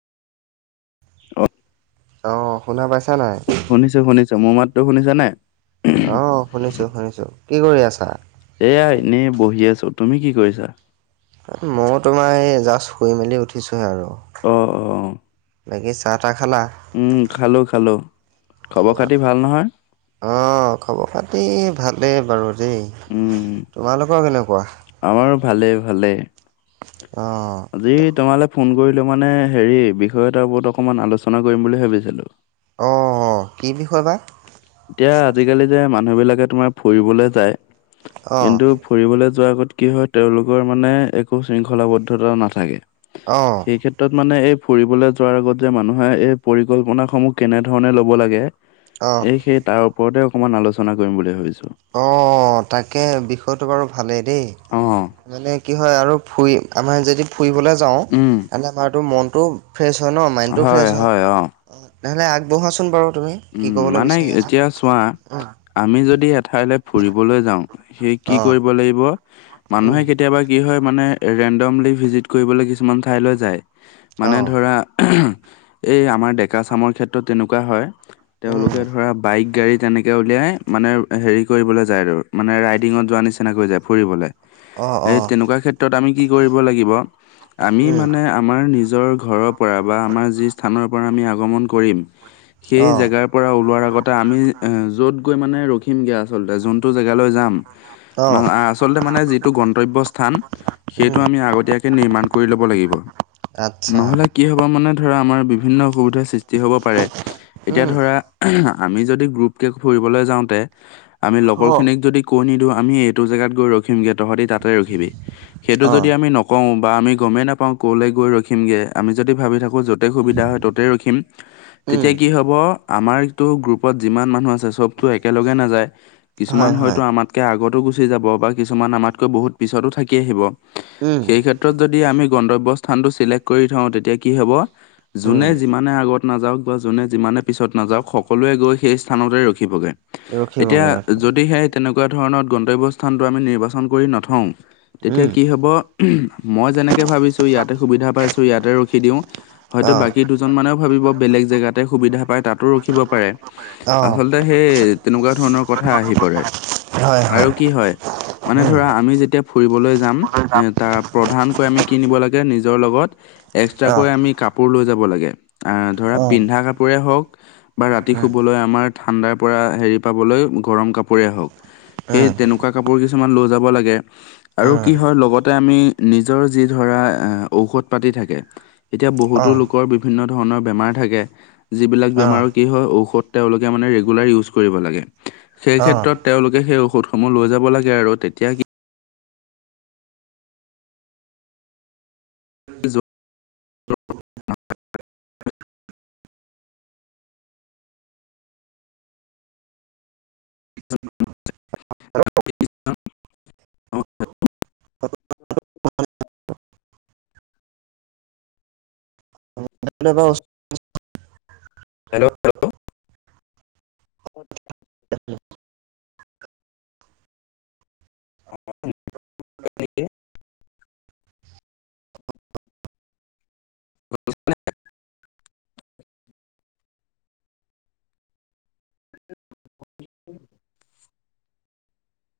অ [inaudible] অ' শুনা পাইছা নাই? শুনিছো শুনিছো মোৰ মাততো শুনিছ নাই? আহ শুনিছো শুনিছো কি কৰি আছা? এয়া এনেই বহি আছো তুমি কি কৰিছা? ময়ো তোমাৰ এই জাষ্ট শুই মেলি উঠিছোহে আৰু। অ', অ'। বাকী চাহ তাহ খালা? উম, খালোঁ খালোঁ, খবৰ খাতি ভাল নহয়। অ' খবৰ পাতি ভালেই বাৰু দেই। উম, তোমালোকৰ কেনেকুৱা? আমাৰো ভালেই ভালে। অ', আজি তোমালোক ফোন কৰিলো মানে হেৰি বিষয় এটাৰ ওপৰত অকমান আলোচনা কৰিম বুলি ভাবিছিলোঁ। অ' কি বিষয় বা। এতিয়া আজিকালি যে মানুহ বিলাকে তোমাৰ ফুৰিবলে যায়, অ', কিন্তু ফুৰিবলৈ যোৱাৰ আগত কি হয় তেওঁলোকৰ মানে একো শৃংখলাবদ্ধতা নাথাকে। অ'। এই ক্ষেত্ৰত মানে এই ফুৰিবলৈ যোৱাৰ আগত যে মানুহে এই পৰিকল্পনাসমূহ কেনেধৰণে ল'ব লাগে। অ', এই সেই তাৰ ওপৰতে অকমান আলোচনা কৰিম বুলি ভাবিছোঁ। অ', অ', তাকে বিষয়টো বাৰু ভালেই দেই। অ'। মানে কি হয় আৰু ফুৰি আমাৰ যদি ফুৰিবলৈ যাওঁ, উম তেন্তে আমাৰটো মনটো ফ্ৰেছ হয় ন মাইণ্ডটো ফ্ৰেছ হয়, তেনেহ'লে আগবঢ়োৱা চোন বাৰু তুমি। কি উম, ক'বলৈ মানে বিচাৰি আছা? এতিয়া চোৱা। উম, আমি যদি এঠাইলৈ ফুৰিবলৈ যাওঁ সেই কি অ'। কৰিব লাগিব মানুহে উম কেতিয়াবা কি হয় মানে ৰেণ্ডমলি ভিজিট কৰিবলৈ কিছুমান ঠাইলৈ যায়, মানে অঁ ধৰা এই আমাৰ ডেকা চামৰ ক্ষেত্ৰত তেনেকুৱা হয় উম তেওঁলোকে ধৰা বাইক গাড়ী তেনেকৈ উলিয়াই মানে হেৰি কৰিবলৈ যায় আৰু মানে ৰাইডিঙত যোৱা নিচিনাকৈ যায় ফুৰিবলৈ। অঁ এই অঁ তেনেকুৱা ক্ষেত্ৰত আমি কি কৰিব লাগিব, আমি উম মানে আমাৰ নিজৰ ঘৰৰ পৰা বা আমাৰ যি স্থানৰ পৰা আমি আগমন কৰিম। সেই অঁ জেগাৰ পৰা ওলোৱাৰ আগতে আমি অ' য'ত গৈ মানে ৰখিমগৈ আচলতে যোনটো জেগালৈ যাম। অঁ ম- আচলতে মানে যিটো গন্তব্য স্থান। সেইটো উম আমি আগতীয়াকে নিৰ্মাণ কৰি ল'ব লাগিব। আত নহ'লে কি হ'ব মানে ধৰা আমাৰ বিভিন্ন অসুবিধাৰ সৃষ্টি হ'ব পাৰে। এতিয়া উম ধৰা আমি যদি গ্ৰুপকৈ ফুৰিবলৈ যাওঁতে, আমি অ লগৰখিনিক যদি কৈ নিদিওঁ আমি এইটো জেগাত গৈ ৰখিমগে তহঁতি তাতে ৰাখিবি, সেইটো অ যদি আমি ন কওঁ বা আমি গ'মেই নাপাওঁ কলৈ গৈ ৰখিমগে, আমি যদি ভাবি থাকোঁ যত তেই সুবিধা হয় ত'তে ৰখিম। উম তেতিয়া কি হ'ব আমাৰটো গ্ৰুপত যিমান মানুহ আছ চবতো একেলগে নাযায়। কিছুমান হয় হয়তো হয় আমাত কে আগতো গুচি যাব বা কিছুমান আমাতকৈ বহুত পিছতো থাকি আহিব। উম সেই ক্ষেত্ৰত যদি আমি গন্তব্য স্থানটো চিলেক্ট কৰি থওঁ, তেতিয়া কি হ'ব। উম যোনে যিমানে আগত নাযাওঁক বা যোনে যিমানে পিছত নাযাওঁক সকলোৱে গৈ সেই স্থানতে ৰখিবগে। এতিয়া ৰখিবগে ৰখি যদি সেই তেনেকুৱা ধৰণৰ গন্তব্য স্থানটো আমি নিৰ্বাচন কৰি নথওঁ, তেতিয়া উম কি হ'ব। মই যেনেকে ভাবিছোঁ ইয়াতে সুবিধা পাইছো, ইয়াতে ৰখি দিওঁ, হয়তো অ বাকী দুজ জন মানেও ভাবিব, বেলেগ জেগাতে সুবিধা পায় তাতো ৰখিব পাৰে। অ আচলতে, সেই তেনেকুৱা ধৰণৰ কথা আহি পৰে। আৰু কি হয়, মানে উম ধৰা আমি যেতিয়া ফুৰিবলৈ যাম এ তাৰ প্ৰধানকৈ আমি কি নিব লাগে নিজৰ লগত অ এক্সট্ৰাকৈ আমি কাপোৰ লৈ যাব লাগে অ', ধৰা পিন্ধা কাপোৰে হওঁক বা ৰাতি শুবলৈ আমাৰ ঠাণ্ডাৰ পৰা হেৰি পাবলৈ গৰম কাপোৰেই হওঁক সেই উম তেনেকুৱা কাপোৰ কিছুমান লৈ যাব লাগে আৰু উম কি হয় লগতে আমি নিজৰ যি ধৰা অ' ঔষধ পাতি থাকে এতিয়া অ বহুতো লোকৰ বিভিন্ন ধৰণৰ বেমাৰ থাকে, যিবিলাক বেমাৰৰ কি হয় ঔষধ তেওঁলোকে মানে ৰেগুলাৰ ইউজ কৰিব লাগে, সেই অ ক্ষেত্ৰত তেওঁলোকে সেই ঔষধসমূহ লৈ যাব লাগে আৰু তেতিয়া য [inaudible] অ অ ব হেল্ল' হেল্ল'? [inaudible] [inaudible] উম